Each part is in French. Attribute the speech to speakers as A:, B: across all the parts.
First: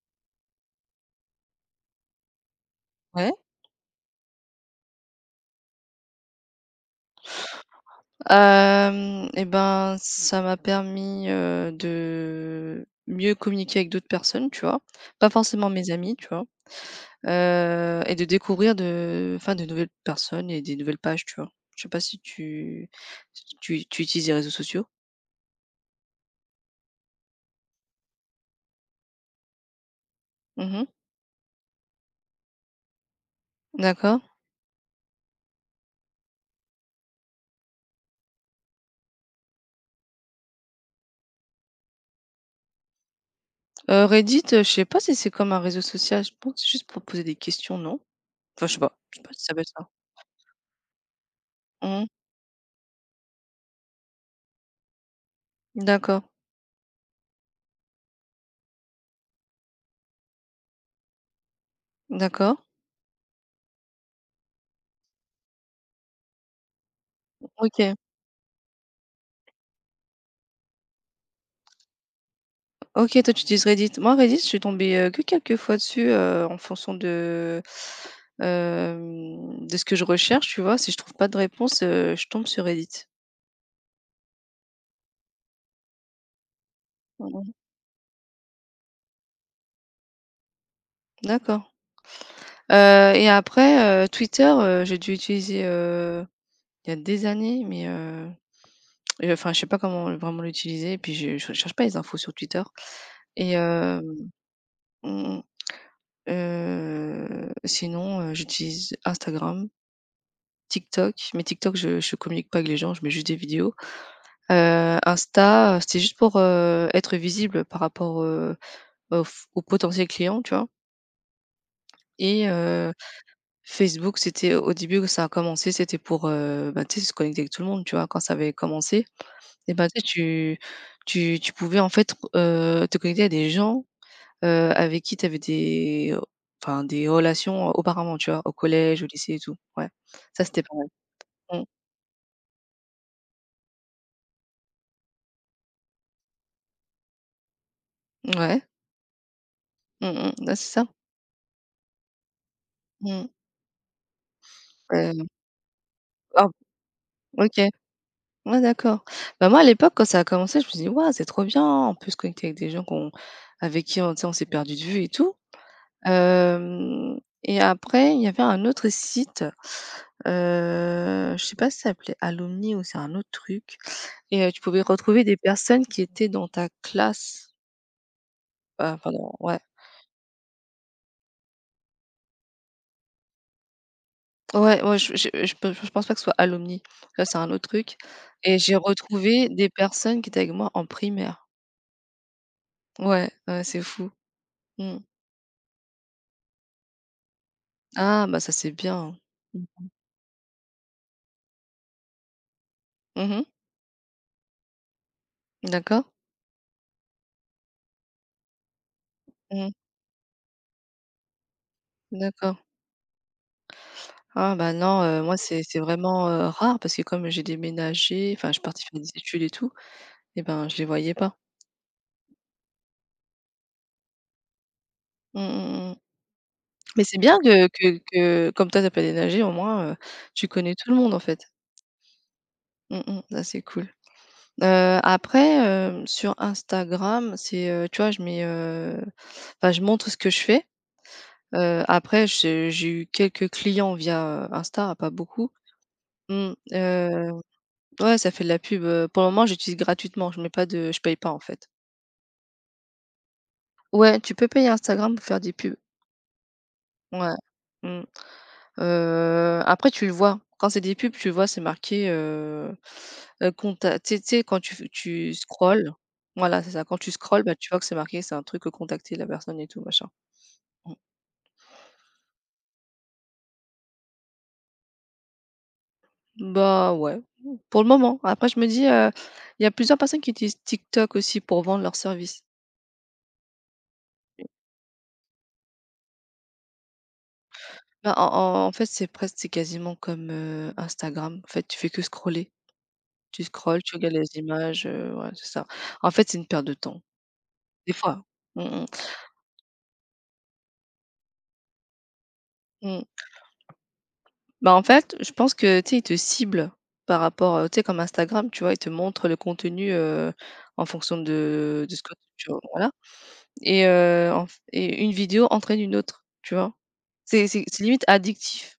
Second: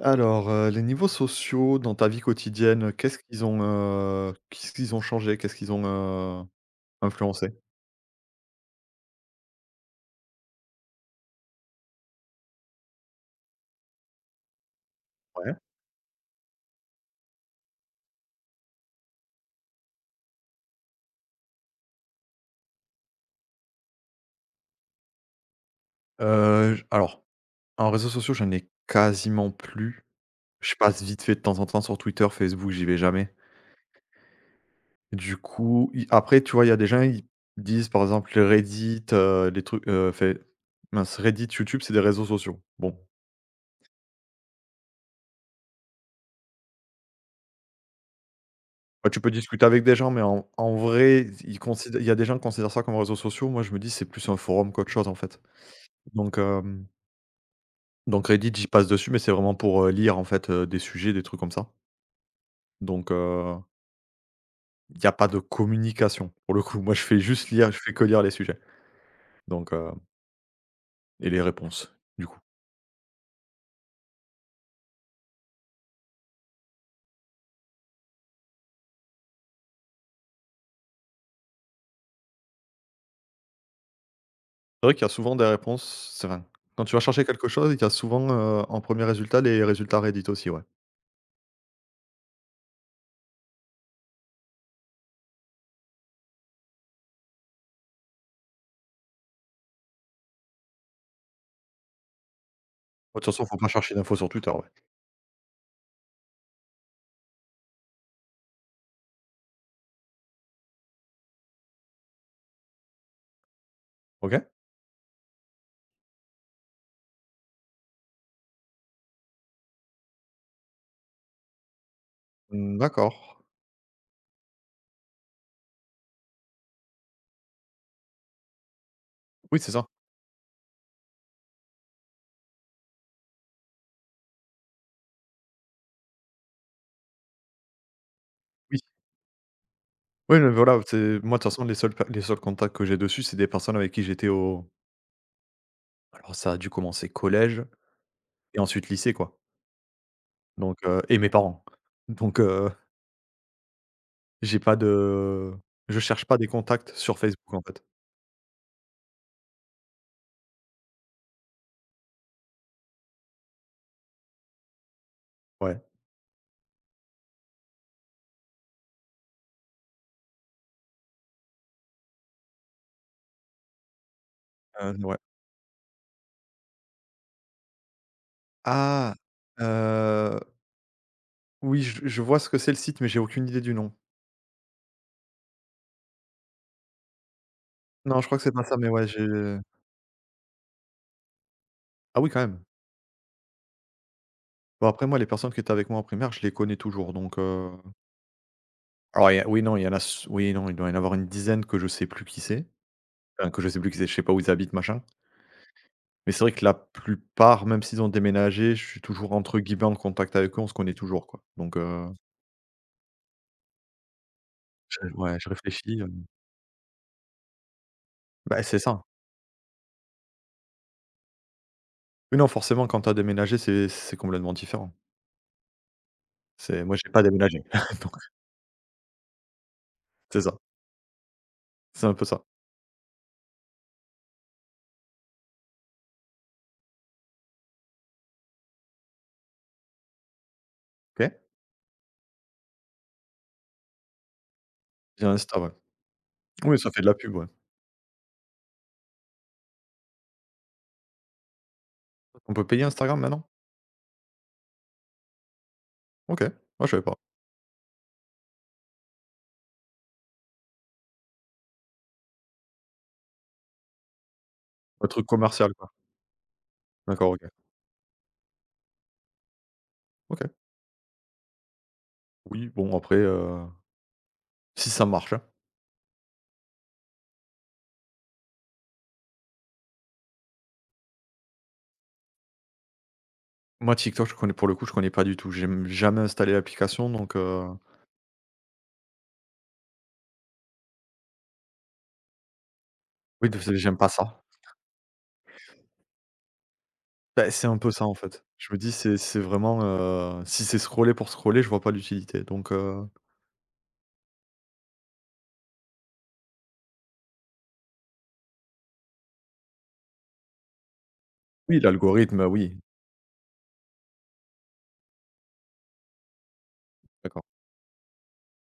A: Alors, heu, les niveaux sociaux dans ta vie quotidienne, heu, qu'est-ce
B: Ouais.
A: qu'ils ont, heu, qu'est-ce qu'ils ont changé, qu'est-ce qu'ils ont, heu, influencé?
B: Hem et ben ça m'a permis, heu, de mieux communiquer avec d'autres personnes tu vois? Pas
A: Ouais.
B: forcément mes amis tu vois? Heu et de découvrir de, heu, enfin de nouvelles personnes et des nouvelles pages tu vois? Je sais pas si tu si tu tu utilises les réseaux sociaux?
A: Heu, je alors, en réseaux sociaux, j'en ai quasiment plus.
B: Mmh
A: Je
B: mh.
A: passe vite fait de temps en temps sur Twitter, Facebook, j'y vais jamais.
B: D'accord.
A: Du coup, i après tu vois il y a des gens, ils disent par exemple les Reddit, heu, les trucs heu, enfin mince Reddit, YouTube c'est des réseaux sociaux. Bon.
B: Heu, Reddit, heu, je sais pas si c'est comme un réseau social. Je pense que c'est juste pour poser des questions, non? Enfin je sais pas,
A: Ouais
B: je
A: tu
B: sais pas
A: peux
B: si ça peut
A: discuter
B: être
A: avec
B: ça.
A: des gens, mais en en vrai, zi ils consid
B: Mmh
A: il
B: mh.
A: y a des gens qui considèrent ça comme réseaux sociaux, moi je me dis: «C'est plus un forum qu'autre chose» en fait.
B: D'accord.
A: Donc hem donc Reddit j'y passe dessus mais c'est vraiment pour, heu, lire en fait, heu, des sujets, des trucs comme ça.
B: D'accord.
A: Donc heu il y a pas de communication. Pour le coup, moi, je fais juste lire, je fais
B: OK.
A: que lire les sujets. Donc heu et les réponses, du coup.
B: OK, toi, tu utilises Reddit. Moi, Reddit je suis tombée, heu, que quelques fois dessus, heu, en fonction de, hem, de ce que je recherche, tu vois. Si je trouve pas de réponse, heu, je tombe sur Reddit.
A: C'est vrai qu'il y a souvent des répon ses. Quand tu vas chercher
B: Mmh
A: quelque
B: mh.
A: chose, ils donnent souvent, heu, en 1er résultat, les résultats Reddit aussi, ouais.
B: D'accord. Heu, et après, heu, Twitter, heu, j'ai dû utiliser, heu, il y a des années, mais heu et heu enfin, je sais pas comment vraiment l'utiliser, puis je je recherche pas les infos sur Twitter.
A: Ouais, de toute façon,
B: Et
A: faut pas chercher
B: hem,
A: l'info sur Twitter, ouais.
B: mmh mh. Heu, sinon heu, j'utilise Instagram TikTok, mais TikTok je je communique pas avec les gens, je mets juste des vidéos.
A: OK.
B: Heu, Insta, heu, c'était juste pour, heu, être visible par rapport, heu, aux f aux potentiels clients, tu vois? Et
A: Mmh
B: heu,
A: d'accord.
B: Facebook, c'était au début où ça a commencé c'était pour, heu, bah, tu sais, se connecter avec tout le monde, tu vois? Quand ça avait commencé.
A: Oui, c'est
B: Et ben,
A: ça.
B: tu sais, tu tu tu pouvais, en fait, re heu, te connecter à des gens, heu, avec qui t'avais des o enfin des relations auparavant, tu vois? Au
A: Oui.
B: collège, au lycée et tout, ouais.
A: Oui,
B: Ça,
A: mais
B: c'était pas
A: voilà. Où
B: mal.
A: tu es moi, de toute façon,
B: Mmh.
A: les seuls cas les seuls contacts que j'ai dessus, c'est des personnes avec qui j'étais au Alors, ça a dû commencer collège et
B: Ouais.
A: ensuite lycée, quoi.
B: Mmh mh, ouais, c'est
A: Donc
B: ça.
A: heu, et mes parents. Donc heu
B: Mmh.
A: J'ai pas de
B: Heu.
A: heu, je cherche pas des
B: Oh!
A: contacts sur Facebook,
B: OK.
A: en fait.
B: Ouais, d'accord. Bah moi, à l'époque, quand ça a commencé, je me suis dit: «Ouah, c'est trop bien, on peut se connecter avec des gens qu'on avec qui, on tu sais, on s'est perdus de vue et tout».
A: Ouais.
B: Hem, et après, il y avait un autre site, heu, je sais pas si ça s'appelait Alumni ou c'est un autre truc. Et, heu, tu pouvais
A: Heu, n ouais.
B: retrouver des personnes qui étaient dans ta classe. Heu,
A: Ah!
B: pardon, ouais.
A: Heu. Oui, je je vois ce que c'est, le site, mais j'ai aucune idée du nom.
B: Ouais, ouais, je je je pen je pense pas que ce soit à Alumni. Ça, c'est un autre truc
A: Non, je crois que c'est
B: et
A: pas
B: j'ai
A: ça, mais ouais, j'ai,
B: retrouvé
A: heu
B: des personnes qui étaient avec moi en primaire.
A: Ah oui, quand même.
B: Ouais, ouais, c'est fou.
A: Bon,
B: Mmh.
A: après, moi, les personnes qui étaient avec moi en primaire, je les connais toujours, donc heu
B: Ah! Bah ça, c'est bien!
A: Ah ouais il y a,
B: Mmh
A: oui, non il
B: mh.
A: y en a s oui, non, il doit y en avoir une dizaine que je sais plus qui c'est.
B: Mmh mh.
A: Enfin que je sais plus qui c'est, je sais pas où ils habitent, machin.
B: D'accord.
A: Mais c'est vrai que la plupart, même s'ils ont déménagé, je suis toujours,
B: Mmh
A: entre
B: mh.
A: guillemets, «en contact» avec eux. On se connaît toujours, quoi. Donc heu
B: D'accord. Ah ben
A: Je
B: non, heu, moi
A: ouais, je
B: c'est c'est
A: réfléchis, hem
B: vraiment, heu, rare parce que comme j'ai déménagé, enfin, je suis
A: Bah c'est
B: partie faire
A: ça.
B: des études et tout et ben, je les voyais pas.
A: Oui, non, forcément quand tu as déménagé, c'est c'est complètement différent.
B: Mmh, mmh, mmh.
A: C'est moi,
B: Mais
A: j'ai
B: c'est
A: pas
B: bien
A: déménagé.
B: que que
A: Donc heu
B: que comme toi tu as pas déménagé au moins, heu,
A: C'est
B: tu
A: ça.
B: connais tout le monde en fait.
A: C'est un peu ça.
B: Mmh, mmh ça c'est cool. Heu, après, heu, sur Instagram, c'est, heu, tu vois, je mets, heu, enfin je montre ce que je fais.
A: OK.
B: Heu, après je j'ai eu quelques clients via Insta, pas
A: Via
B: beaucoup,
A: Insta ouais.
B: mmh
A: Oui, ça fait de la
B: heu,
A: pub, ouais.
B: ouais, ça fait de la pub, heu, pour le moment j'utilise gratuitement, je mets pas de je paye pas en fait.
A: On peut payer Instagram maintenant?
B: Ouais, tu peux payer Instagram pour faire des pubs.
A: OK. Ah je savais pas.
B: Ouais, mmh. Heu, après tu le vois. Quand c'est des pubs tu le vois c'est marqué, heu heu, compte tu as tu sais tu sais quand tu f
A: Un truc
B: tu
A: commercial quoi.
B: scrolles, voilà, c'est ça, quand tu
A: D'accord,
B: scrolles
A: OK.
B: bah, tu vois que c'est marqué c'est un truc, heu, contactez la personne et tout machin.
A: OK.
B: Mmh.
A: Oui bon après, heu, si ça marche hein?
B: Bah, ouais pour le moment! Après je me dis, heu, il y a plusieurs personnes qui utilisent TikTok aussi pour vendre leurs services.
A: Moi TikTok je
B: [unintelligible]
A: connais pour le coup je connais pas du tout, j'ai, mmh, jamais installé l'application donc heu.
B: Bah en en en fait, c'est presque, c'est quasiment comme, heu, Instagram, en fait, tu fais que scroller. Tu
A: Oui, parce que
B: scrolles, tu
A: j'aime pas
B: regardes les
A: ça!
B: images, heu, ouais, c'est ça. En fait, c'est une perte de temps.
A: Beh c'est un peu
B: Des
A: ça en
B: fois,
A: fait.
B: mmh
A: Je me
B: mh.
A: dis c'est c'est vraiment, heu, si c'est scroller pour scroller, je vois pas l'utilité donc
B: Mmh.
A: heu.
B: Bah en fait, je pense que tu sais ils te ciblent par rapport, heu, tu sais comme Instagram, tu vois? Ils te montrent, heu, le contenu, heu, en fonction
A: Oui,
B: de, heu, ce que
A: l'algorithme heu
B: tu
A: oui.
B: voilà. Et heu, enf et une vidéo entraîne une autre, tu vois?
A: D'accord.
B: C'est c'est c'est limite addictif.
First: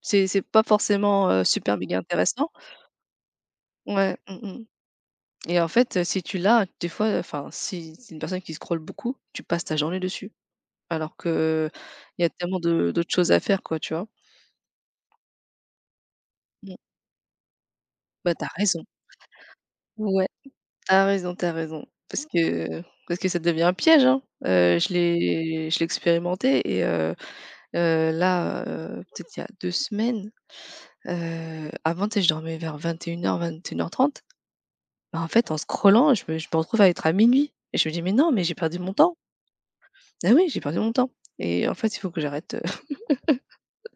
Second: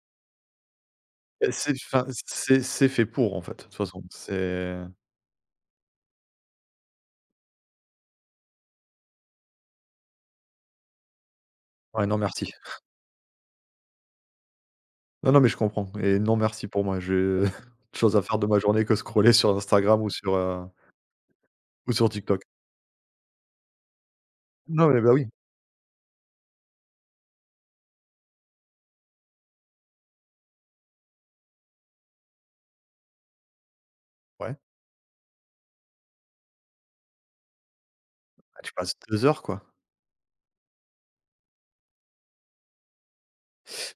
B: C'est c'est pas forcément, heu,
A: Et
B: super
A: c'est,
B: méga
A: fin,
B: intéressant.
A: c'est c'est fait pour en fait, toute façon,
B: Ouais,
A: c'est
B: mhm mh.
A: heu.
B: Et en fait, heu, si tu l'as des fois, heu, enfin, si tu es une personne qui scrolle beaucoup, tu passes ta journée dessus. Alors que, heu,
A: Ouais non
B: il y a
A: merci!
B: tellement de d'autres choses à faire, quoi, tu vois?
A: Non non mais je comprends et non merci
B: Mmh.
A: pour moi, j'ai autre chose à
B: Bah,
A: faire
B: tu
A: de
B: as
A: ma
B: raison.
A: journée que scroller sur Instagram ou
B: Ouais,
A: sur heu
B: tu as raison, tu as raison.
A: ou sur
B: Parce
A: TikTok!
B: que, heu, parce que ça devient un piège hein! Heu,
A: Non
B: je
A: mais bah oui.
B: l'ai je l'ai expérimenté et heu heu, là, heu, peut-être il y a 2 semaines, heu, avant tu sais, je dormais vers 21:00-21:30.
A: Ouais.
B: Bah en fait, en scrollant, je me je me retrouve à être à 00:00 et je me dis: «Mais non, mais j'ai
A: Bah tu
B: perdu mon
A: passes
B: temps!»
A: 2 heures quoi.
B: Ah oui, j'ai perdu mon temps! Et en fait il faut que j'arrête heu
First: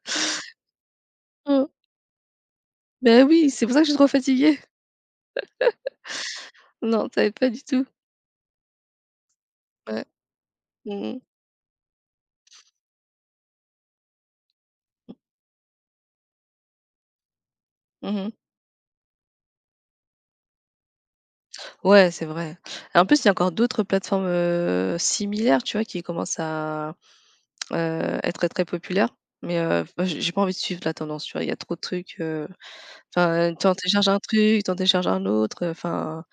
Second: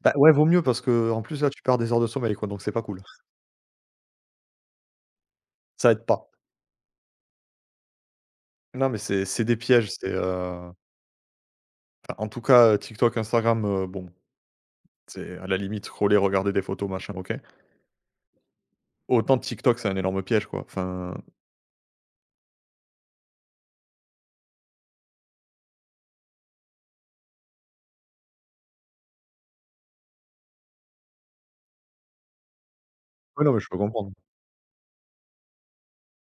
A: Bah ouais vaut mieux parce qu'en plus là, tu
B: Mmh.
A: perds des heures de sommeil quoi donc c'est pas cool.
B: Beh oui, c'est pour ça que je suis trop fatiguée.
A: Ça aide pas.
B: Non, tu avais pas du tout.
A: Non, mais c'est c'est des pièges,
B: Ouais.
A: c'est, heu
B: Mmh mh.
A: enfin en tout cas TikTok, Instagram, heu, bon.
B: M
A: C'est à la limite scroller regarder des photos machin OK.
B: Mmh mh.
A: Autant TikTok, c'est un énorme piège quoi enfin
B: Ouais, c'est vrai et en plus il y a encore d'autres plateformes, heu, similaires tu vois? Qui commencent à, heu, être très populaires mais heu, j'ai pas envie de suivre la tendance, tu vois? Il y a trop de trucs, heu,
A: Ouais, non
B: enfin
A: mais
B: tu
A: je
B: en
A: peux
B: télécharges
A: comprendre.
B: un truc, tu en télécharge un autre, heu, enfin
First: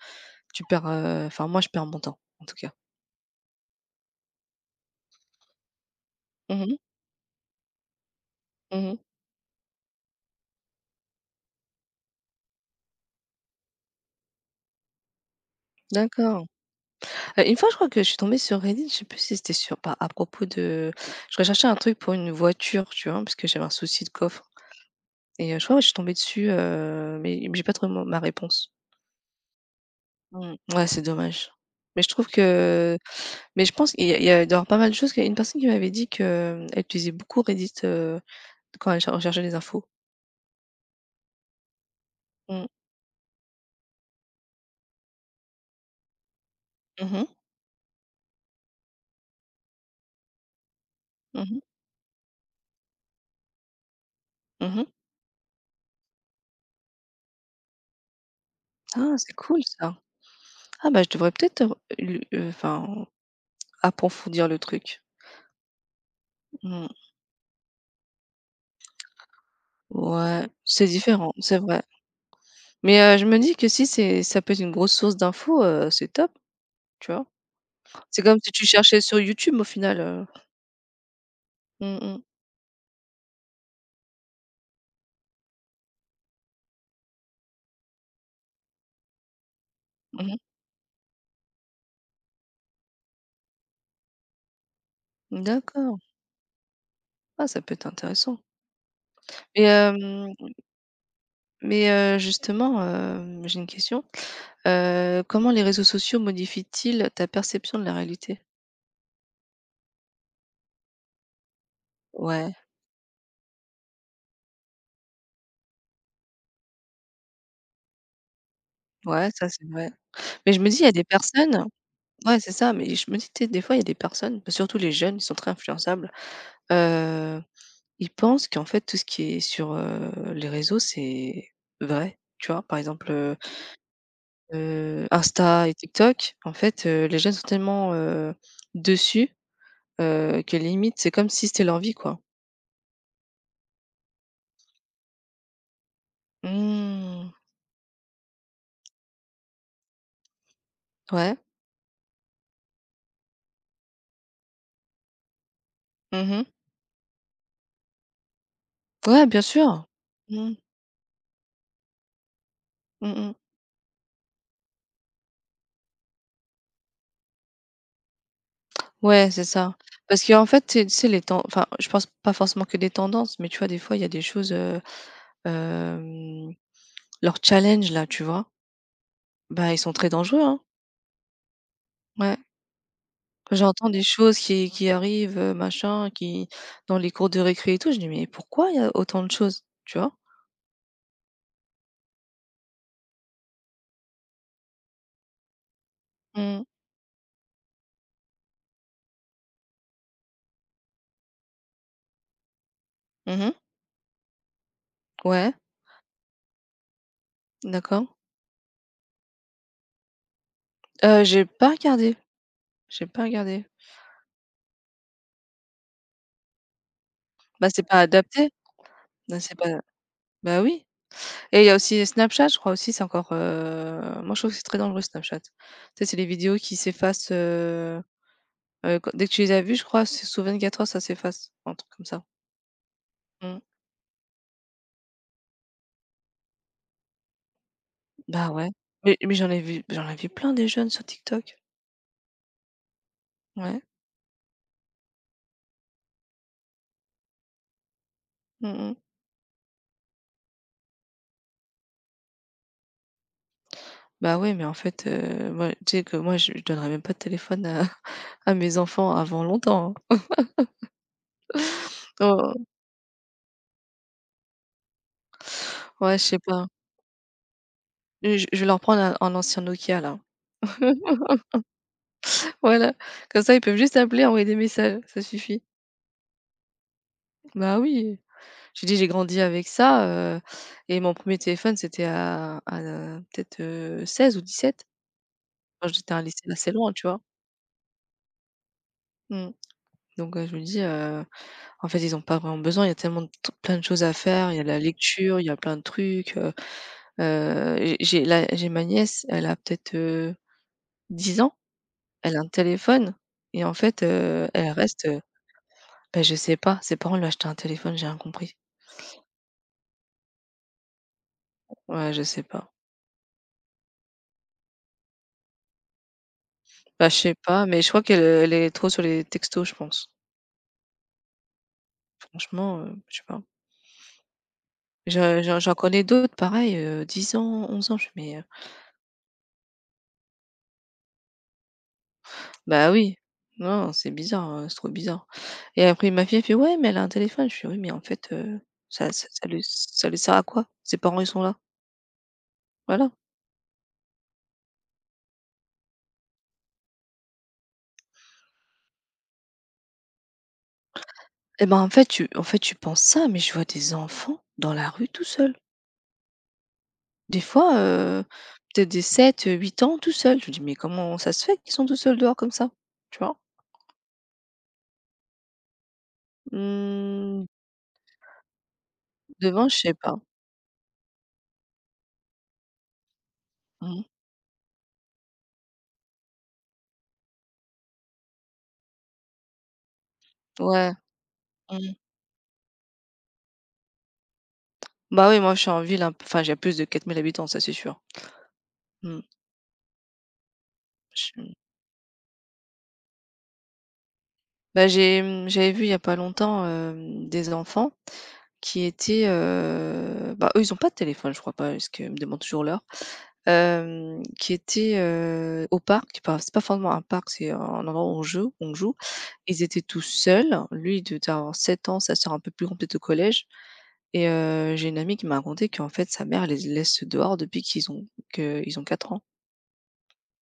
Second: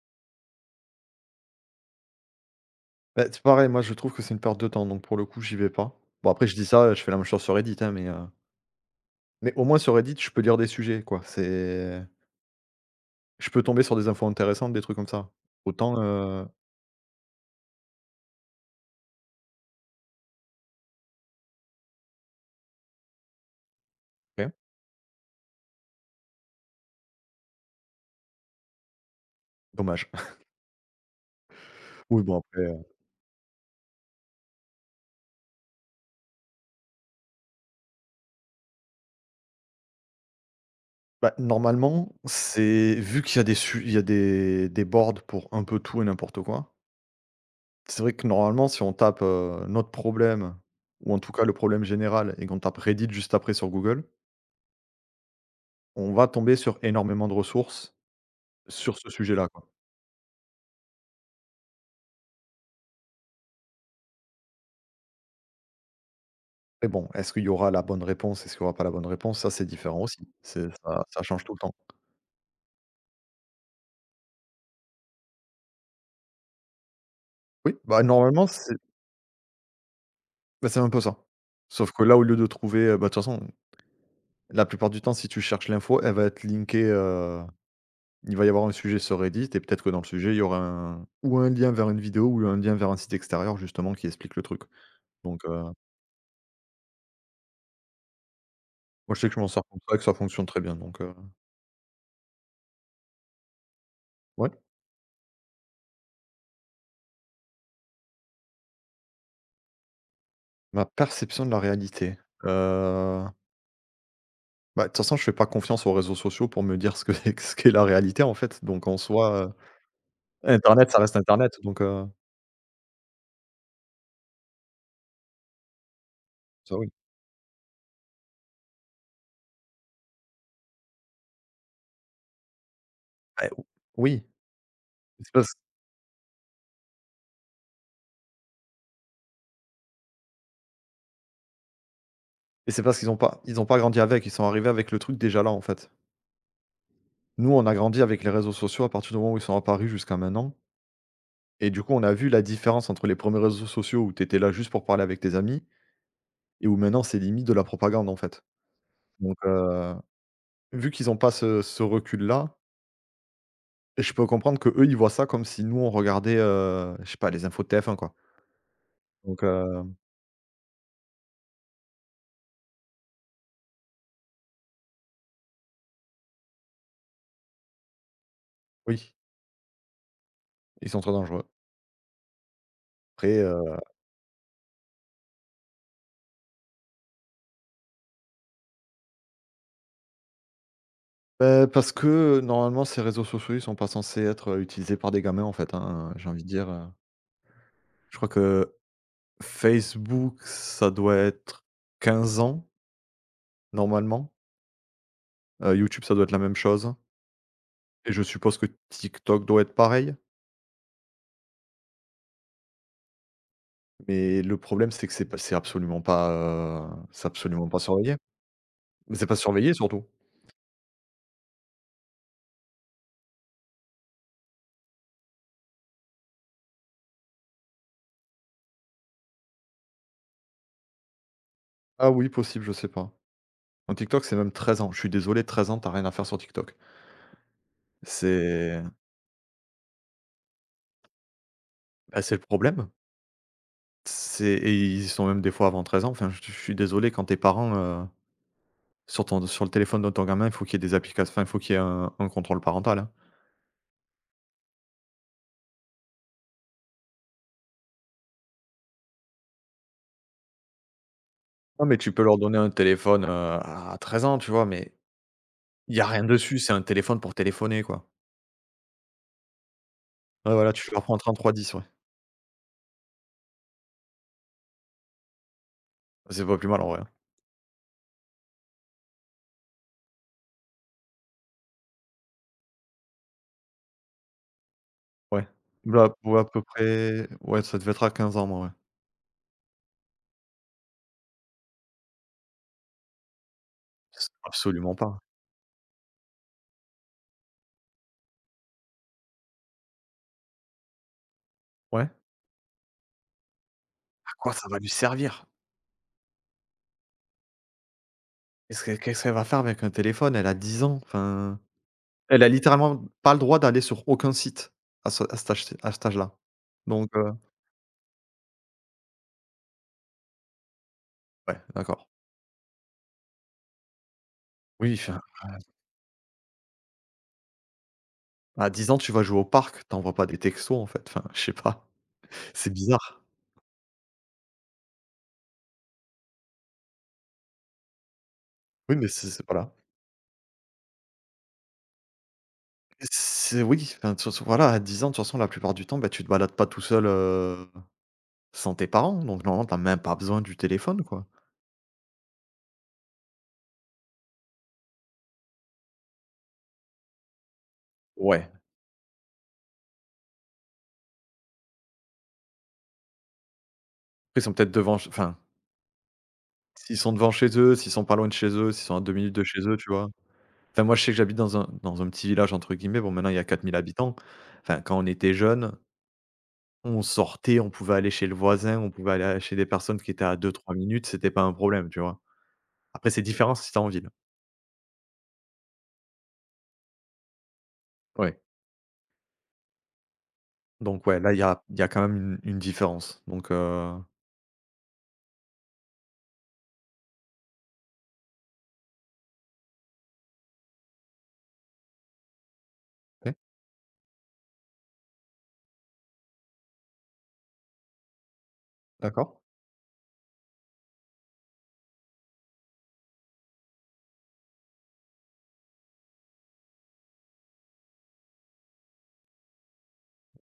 B: tu perds, heu, enfin moi je perds mon temps en tout cas.
A: Ben c'est pareil, moi je trouve que c'est une perte de temps, donc pour le coup, j'y vais pas. Bon après je dis
B: Mmh mh.
A: ça, je fais la même chose sur Reddit hein mais heu
B: Mmh mh.
A: mais au moins sur Reddit, je peux lire des sujets quoi, c'est Je peux tomber sur des infos intéressantes, des trucs comme ça. Autant,
B: D'accord.
A: heu
B: Heu une fois je crois que je suis tombée sur Reddit, je sais plus si c'était sur par à propos de, heu, je recherchais un truc pour une voiture tu vois parce que j'avais un souci de coffre.
A: OK.
B: Et heu, je crois que je suis tombée dessus, heu mais mais j'ai pas trouvé mon ma réponse.
A: Dommage.
B: Mmh ouais, c'est dommage. Mais je
A: Oui
B: trouve
A: bon après, heu
B: que, heu, mais je pense, il y a il y a doit y avoir pas mal de choses parce qu'il y a une personne qui m'avait dit que, heu, elle utilisait beaucoup Reddit, heu, quand elle cher recherchait les infos.
A: Bah, normalement,
B: Mmh.
A: c'est vu qu'il y a des su il y a des des boards pour un peu tout et n'importe quoi.
B: Mmh mh.
A: C'est vrai que normalement si on tape, heu, notre problème, ou en tout
B: Mmh
A: cas le
B: mh.
A: problème général et qu'on tape Reddit juste après sur google
B: Mmh mh.
A: on va tomber sur énormément de ressources, sur ce
B: Ah c'est
A: sujet-là
B: cool
A: quoi.
B: ça! Ah bah je devrais peut-être l lu heu, enfin, approfondir le truc.
A: Mais
B: Mmh.
A: bon, est-ce qu'il y aura la bonne réponse? Est-ce qu'il y aura pas la bonne réponse? Ça c'est différent aussi.
B: Ouais.
A: C'est
B: C'est
A: ça ça
B: différent,
A: change tout
B: c'est
A: le temps.
B: vrai. Mais, heu, je me dis que si c'est ça peut être une grosse source d'info, heu, c'est top! Tu vois?
A: Oui, bah
B: C'est comme
A: normalement
B: si tu
A: c'est
B: cherchais sur YouTube au final, heu
A: bah, c'est un peu ça. Sauf
B: Mmh
A: que là,
B: mh.
A: au lieu de trouver, heu, bah de toute façon la plupart du temps si tu cherches l'info, elle va être linkée, heu, il va y avoir un sujet sur Reddit et peut-être que dans le
B: Mmh
A: sujet,
B: mh.
A: il y aura un, ou un lien vers une vidéo ou un lien vers un site extérieur justement qui explique le truc. Donc, heu
B: D'accord! Ah ça peut être intéressant.
A: Moi, je sais que je m'en sers
B: Et
A: comme ça et ça
B: hem
A: fonctionne très bien, donc heu
B: Mais, heu, justement, hem, j'ai une question,
A: Ouais?
B: heu, comment les réseaux sociaux modifient-ils ta perception de la réalité?
A: Ma perception de la réalité, heu
B: Ouais.
A: Bah de toute façon, je fais pas confiance aux réseaux sociaux pour me dire, ce qu'est ce qu'est la réalité en fait, donc, en
B: Ouais,
A: soi,
B: ça
A: heu,
B: c'est vrai. Mais je me dis: «il y
A: Internet,
B: a
A: ça
B: des
A: reste internet,
B: personnes»
A: donc heu
B: ouais, c'est ça. Mais je me dis tu sais, des fois, il y a des personnes, bah surtout les jeunes, ils sont très influençables.
A: Ça oui.
B: Heu, ils pensent qu'en fait, tout ce qui est sur, heu, les réseaux, c'est vrai, tu vois? Par exemple, heu,
A: Eh o oui.
B: heu,
A: C'est pas s
B: Insta et TikTok, en fait, heu, les jeunes sont tellement, heu, dessus, heu, que limite, c'est comme si c'était leur vie, quoi.
A: Et c'est parce qu'ils ont pas ils ont pas grandi avec. Ils sont arrivés avec le truc déjà là, en fait.
B: Mmh.
A: Nous, on a grandi avec les réseaux sociaux à partir du moment où ils sont apparus jusqu'à maintenant.
B: Ouais.
A: Et du coup, on a vu la différence entre les 1ers réseaux sociaux, où tu étais là juste pour parler avec tes amis
B: Mmh mh.
A: et où, maintenant, c'est limite de la propagande, en fait.
B: Ouais,
A: Donc
B: bien sûr.
A: heu,
B: Mmh mh.
A: vu qu'ils ont pas ce ce recul-là
B: Mmh mh.
A: et je peux comprendre qu'eux, ils voient ça comme si, nous, on regardait, heu, je sais pas, les infos de TF1, quoi.
B: Ouais,
A: Donc
B: c'est ça.
A: heu
B: Parce qu'en fait, c'est, tu sais, les ten enfin, je pense pas forcément que des tendances, mais, tu vois, des fois, il y a des choses, heu, hem, leurs challenges, là, tu vois?
A: Oui.
B: Bah, ils sont très dangereux, hein.
A: Ils sont trop dangereux.
B: Ouais.
A: Après, heu
B: J'entends des choses qui qui arrivent, heu, machin, qui dans les cours de récré et tout. Je dis: «Mais pourquoi il y a autant de choses»? Tu vois?
A: heu, parce que, heu, normalement, ces réseaux sociaux, ils sont pas censés être utilisés par des gamins, en fait, hein, j'ai envie de
B: Mmh.
A: dire, heu. Je crois que Facebook, ça doit être 15 ans
B: Mmh mh.
A: normalement
B: Ouais.
A: et YouTube, ça doit être la même chose
B: D'accord
A: et je suppose que TikTok doit être pareil?
B: Heu, j'ai pas regardé j'ai pas regardé.
A: Mais le problème, c'est que c'est pas c'est absolument pas, heu, c'est
B: Bah,
A: absolument pas
B: c'est pas
A: surveillé.
B: adapté.
A: Mais c'est pas
B: Ben, c'est pas
A: surveillé, surtout.
B: ben, oui. Et heu, il y a aussi Snapchat, je crois, aussi. C'est encore, heu moi, je trouve que c'est très dangereux, Snapchat. Tu sais? C'est les vidéos qui s'effacent, heu heu, dès que tu les as vues. Je crois que c'est sous 24 heures, ça s'efface, un truc comme
A: Ah
B: ça.
A: oui, possible, je sais pas.
B: Mmh.
A: En TikTok, c'est même 13 ans. Je suis désolé, 13 ans, tu as rien à faire sur TikTok.
B: Bah ouais,
A: C'est
B: mais mais j'en ai vu j'en ai vu plein, des jeunes, sur TikTok.
A: bah, c'est le problème.
B: Ouais.
A: C'est et ils y sont même des fois avant 13 ans. Enfin, je suis suis désolé, quand tes parents, heu,
B: Mmh mh.
A: sur ton sur le téléphone de ton gamin, faut qu'il y ait des applications enfin, faut qu'il y ait un un contrôle parental, hein.
B: Bah ouais mais en fait, heu, moi tu sais que moi, je je donnerais même pas de téléphone à à mes enfants avant longtemps hein.
A: Non, mais tu peux leur donner
B: Oh!
A: un téléphone, heu, à 13 ans, tu vois? Mais il y a
B: Ouais, je
A: rien
B: sais
A: dessus.
B: pas.
A: C'est un téléphone pour téléphoner, quoi.
B: Heu, je vais leur prendre un un ancien Nokia, là.
A: Ouais, voilà, tu leur prends 3310, ouais.
B: Voilà, comme ça, ils peuvent juste appeler et envoyer des messages, ça suffit.
A: C'est pas plus mal, en vrai.
B: Bah oui, j'ai dit: «J'ai grandi avec ça, heu et mon 1er téléphone, c'était à à peut-être, heu, 16 ou 17».
A: Ouais,
B: Quand
A: ou
B: j'étais
A: la
B: à un
A: ou à
B: lycée
A: peu
B: assez loin, tu vois?
A: près ouais, ça devait être à 15 ans, moi ouais.
B: Mmh. Donc heu, je me dis, heu en fait, ils ont pas vraiment besoin. Il y a tellement plein de choses à
A: S
B: faire. Il y a la
A: absolument pas.
B: lecture, il y a plein de trucs, heu, heu, j'ai j'ai là, j'ai ma nièce. Elle a peut-être, heu, 10 ans?
A: Ouais.
B: Elle a un téléphone et en fait,
A: À
B: heu,
A: quoi ça
B: elle
A: va lui
B: reste, heu
A: servir?
B: ben, je sais pas, ses parents lui ont acheté un téléphone. J'ai rien compris.
A: Qu'est-ce qu'est-ce qu'elle va faire avec un téléphone? Elle a 10 ans, enfin,
B: Ouais, je sais
A: elle a
B: pas.
A: littéralement pas le droit d'aller sur aucun site à ce à cet âge ce à cet âge-là.
B: Ben,
A: Donc
B: je
A: heu
B: sais pas, mais je crois qu'elle, heu, elle est trop sur les textos je pense.
A: Ouais, d'accord.
B: Franchement, heu, je sais pas.
A: Oui, enfin
B: Je je
A: après.
B: j'en connais d'autres pareil, heu, 10 ans, 11 ans, je mais, heu.
A: À 10 ans, tu vas jouer au parc, tu envoie pas des textos en fait, enfin, je sais pas, c'est
B: Bah, oui.
A: bizarre.
B: Non, non, c'est bizarre, heu, c'est trop bizarre. Et après ma fille elle fait: «Ouais mais elle a un téléphone!» Je fais: «Oui mais en fait, heu,
A: Oui, mais
B: ça ça
A: c'est c'est
B: ça
A: pas
B: lui
A: là.
B: ça lui sert à quoi? Ses parents ils sont là». Voilà.
A: C'est oui enfin toute façon voilà, à 10 ans, de toute façon la plupart du temps ben tu te balades pas tout seul, heu, sans tes parents. Donc normalement tu as même pas besoin du téléphone, quoi.
B: Et bah en fait tu en fait tu penses ça, mais je vois des enfants dans la rue tout seul. Des fois, heu,
A: Ouais.
B: peut-être, des 7-8 ans tout seul, je me dis: «Mais comment ça se fait qu'ils sont tous seuls dehors comme ça», tu vois?
A: Après ils sont peut-être devant enfin s'ils sont devant
B: Mmh.
A: chez eux, s'ils sont pas loin de chez eux, s'ils sont à 2 minutes de chez
B: Devant,
A: eux,
B: je
A: tu
B: sais
A: vois?
B: pas.
A: Enfin moi je sais que j'habite dans un dans un petit village entre guillemets. Bon maintenant il y a 4 000
B: Mmh.
A: habitants. Enfin, quand on était jeune, on sortait, on pouvait aller chez le voisin, on pouvait aller à chez des personnes qui étaient à 2-3
B: Ouais,
A: minutes, c'était pas un problème,
B: mmh.
A: tu vois? Après, c'est différent si tu es en ville.
B: Bah oui moi je suis en ville hein, enfin, il y a plus de 4 000 habitants, ça c'est sûr.
A: Ouais.
B: Mmh.
A: Donc ouais là il y
B: Che
A: a il y a quand même une une différence donc heu
B: Bah j'ai, mmh, j'avais vu il y a pas longtemps, hem, des enfants, qui étaient, heu bah, eux ils ont pas de téléphone, je crois pas parce qu'ils me demandent toujours l'heure.
A: OK.
B: Hem, qui étaient, heu, au parc. Enfin c'est pas forcément un parc, c'est un endroit où on joue on joue.
A: D'accord.
B: Ils étaient tous seuls, lui il de devait avoir 7 ans, sa sœur un peu plus grande, peut-être au collège. Et heu, j'ai une amie qui m'a racontée qu'en fait sa mère les laisse dehors depuis qu'ils ont que ils ont quatre ans.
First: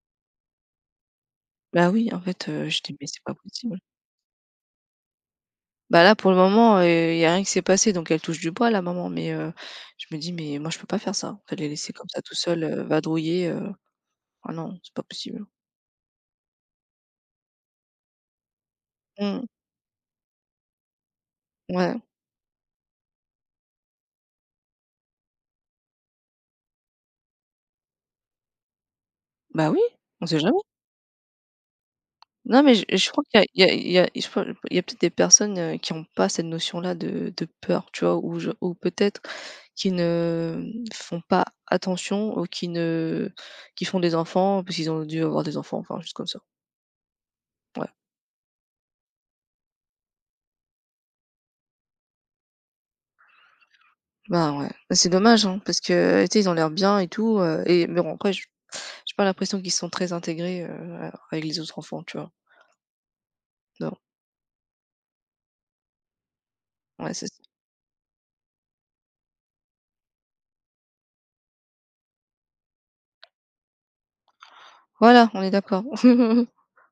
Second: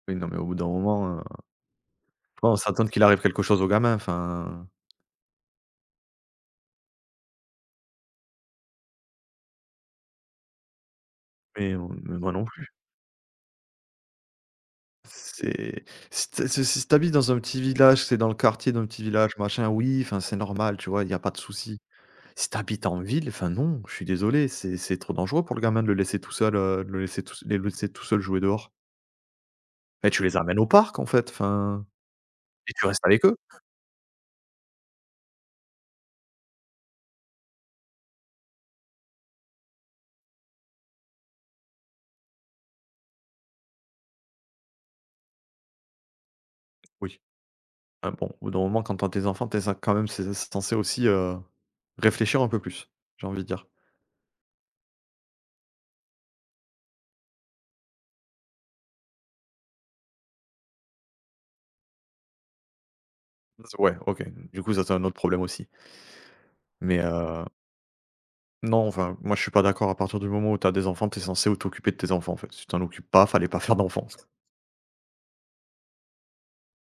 A: Oui, non mais au bout d'un moment, heu,
B: Ben oui en
A: tu
B: fait,
A: vois on
B: heu, je
A: s'étonne
B: dis:
A: qu'il
B: «Mais
A: arrive
B: c'est pas
A: quelque chose aux
B: possible.»
A: gamins, enfin
B: Bah là, pour le moment, heu, il y a rien qui s'est passé donc elle touche du bois la maman. Mais heu, je me dis: «Mais moi je peux pas faire ça». En fait les
A: Mais
B: laisser comme
A: mais
B: ça
A: moi
B: tous
A: non
B: seuls,
A: plus.
B: heu, vadrouiller, heu, ah non! C'est pas possible.
A: C'est si tu ha ce si tu habites dans un petit village, tu es dans le quartier d'un petit village,
B: Mmh.
A: machin, oui, enfin, c'est normal, tu vois? Il y a pas de souci.
B: Ouais.
A: Si tu habites en ville, enfin non, je suis désolé, c'est c'est trop dangereux pour le gamin de le laisser tout seul, heu, le laisser tout s les laisser tout seul jouer dehors.
B: Bah oui!
A: Et tu
B: On
A: les
B: sait jamais.
A: amènes au parc en fait, enfin
B: Non mais
A: et
B: je
A: tu restes
B: je crois
A: avec eux!
B: qu'il y a il y a il y a je crois, il y a peut-être des personnes, heu, qui ont pas cette notion-là de de peur, tu vois? Ou je ou peut-être qui ne m font pas attention ou qui ne qui font des enfants parce qu'ils ont dû avoir des enfants, enfin, juste comme ça.
A: Oui.
B: Ouais.
A: Hem bon, au bout d'un moment quand tu as tes enfants, tu cen quand même c'est censé aussi, heu, réfléchir un peu plus. J'ai envie de dire.
B: Ben ouais, bah c'est dommage hein parce que, tu sais, ils ont l'air bien et tout heu et mais en vrai, je j'ai pas l'impression qu'ils sont très intégrés, heu, avec les autres enfants tu vois?
A: Z ouais,
B: Non.
A: OK. Donc du coup, ça c'est un autre problème aussi. Mais
B: Ouais, c'est
A: heu Non, enfin, moi je suis pas d'accord à partir du moment où tu as des enfants, tu es censé o t'occuper de tes enfants en fait. Si tu t'en occupes pas, fallait pas faire d'enfant!
B: Voilà, on est d'accord.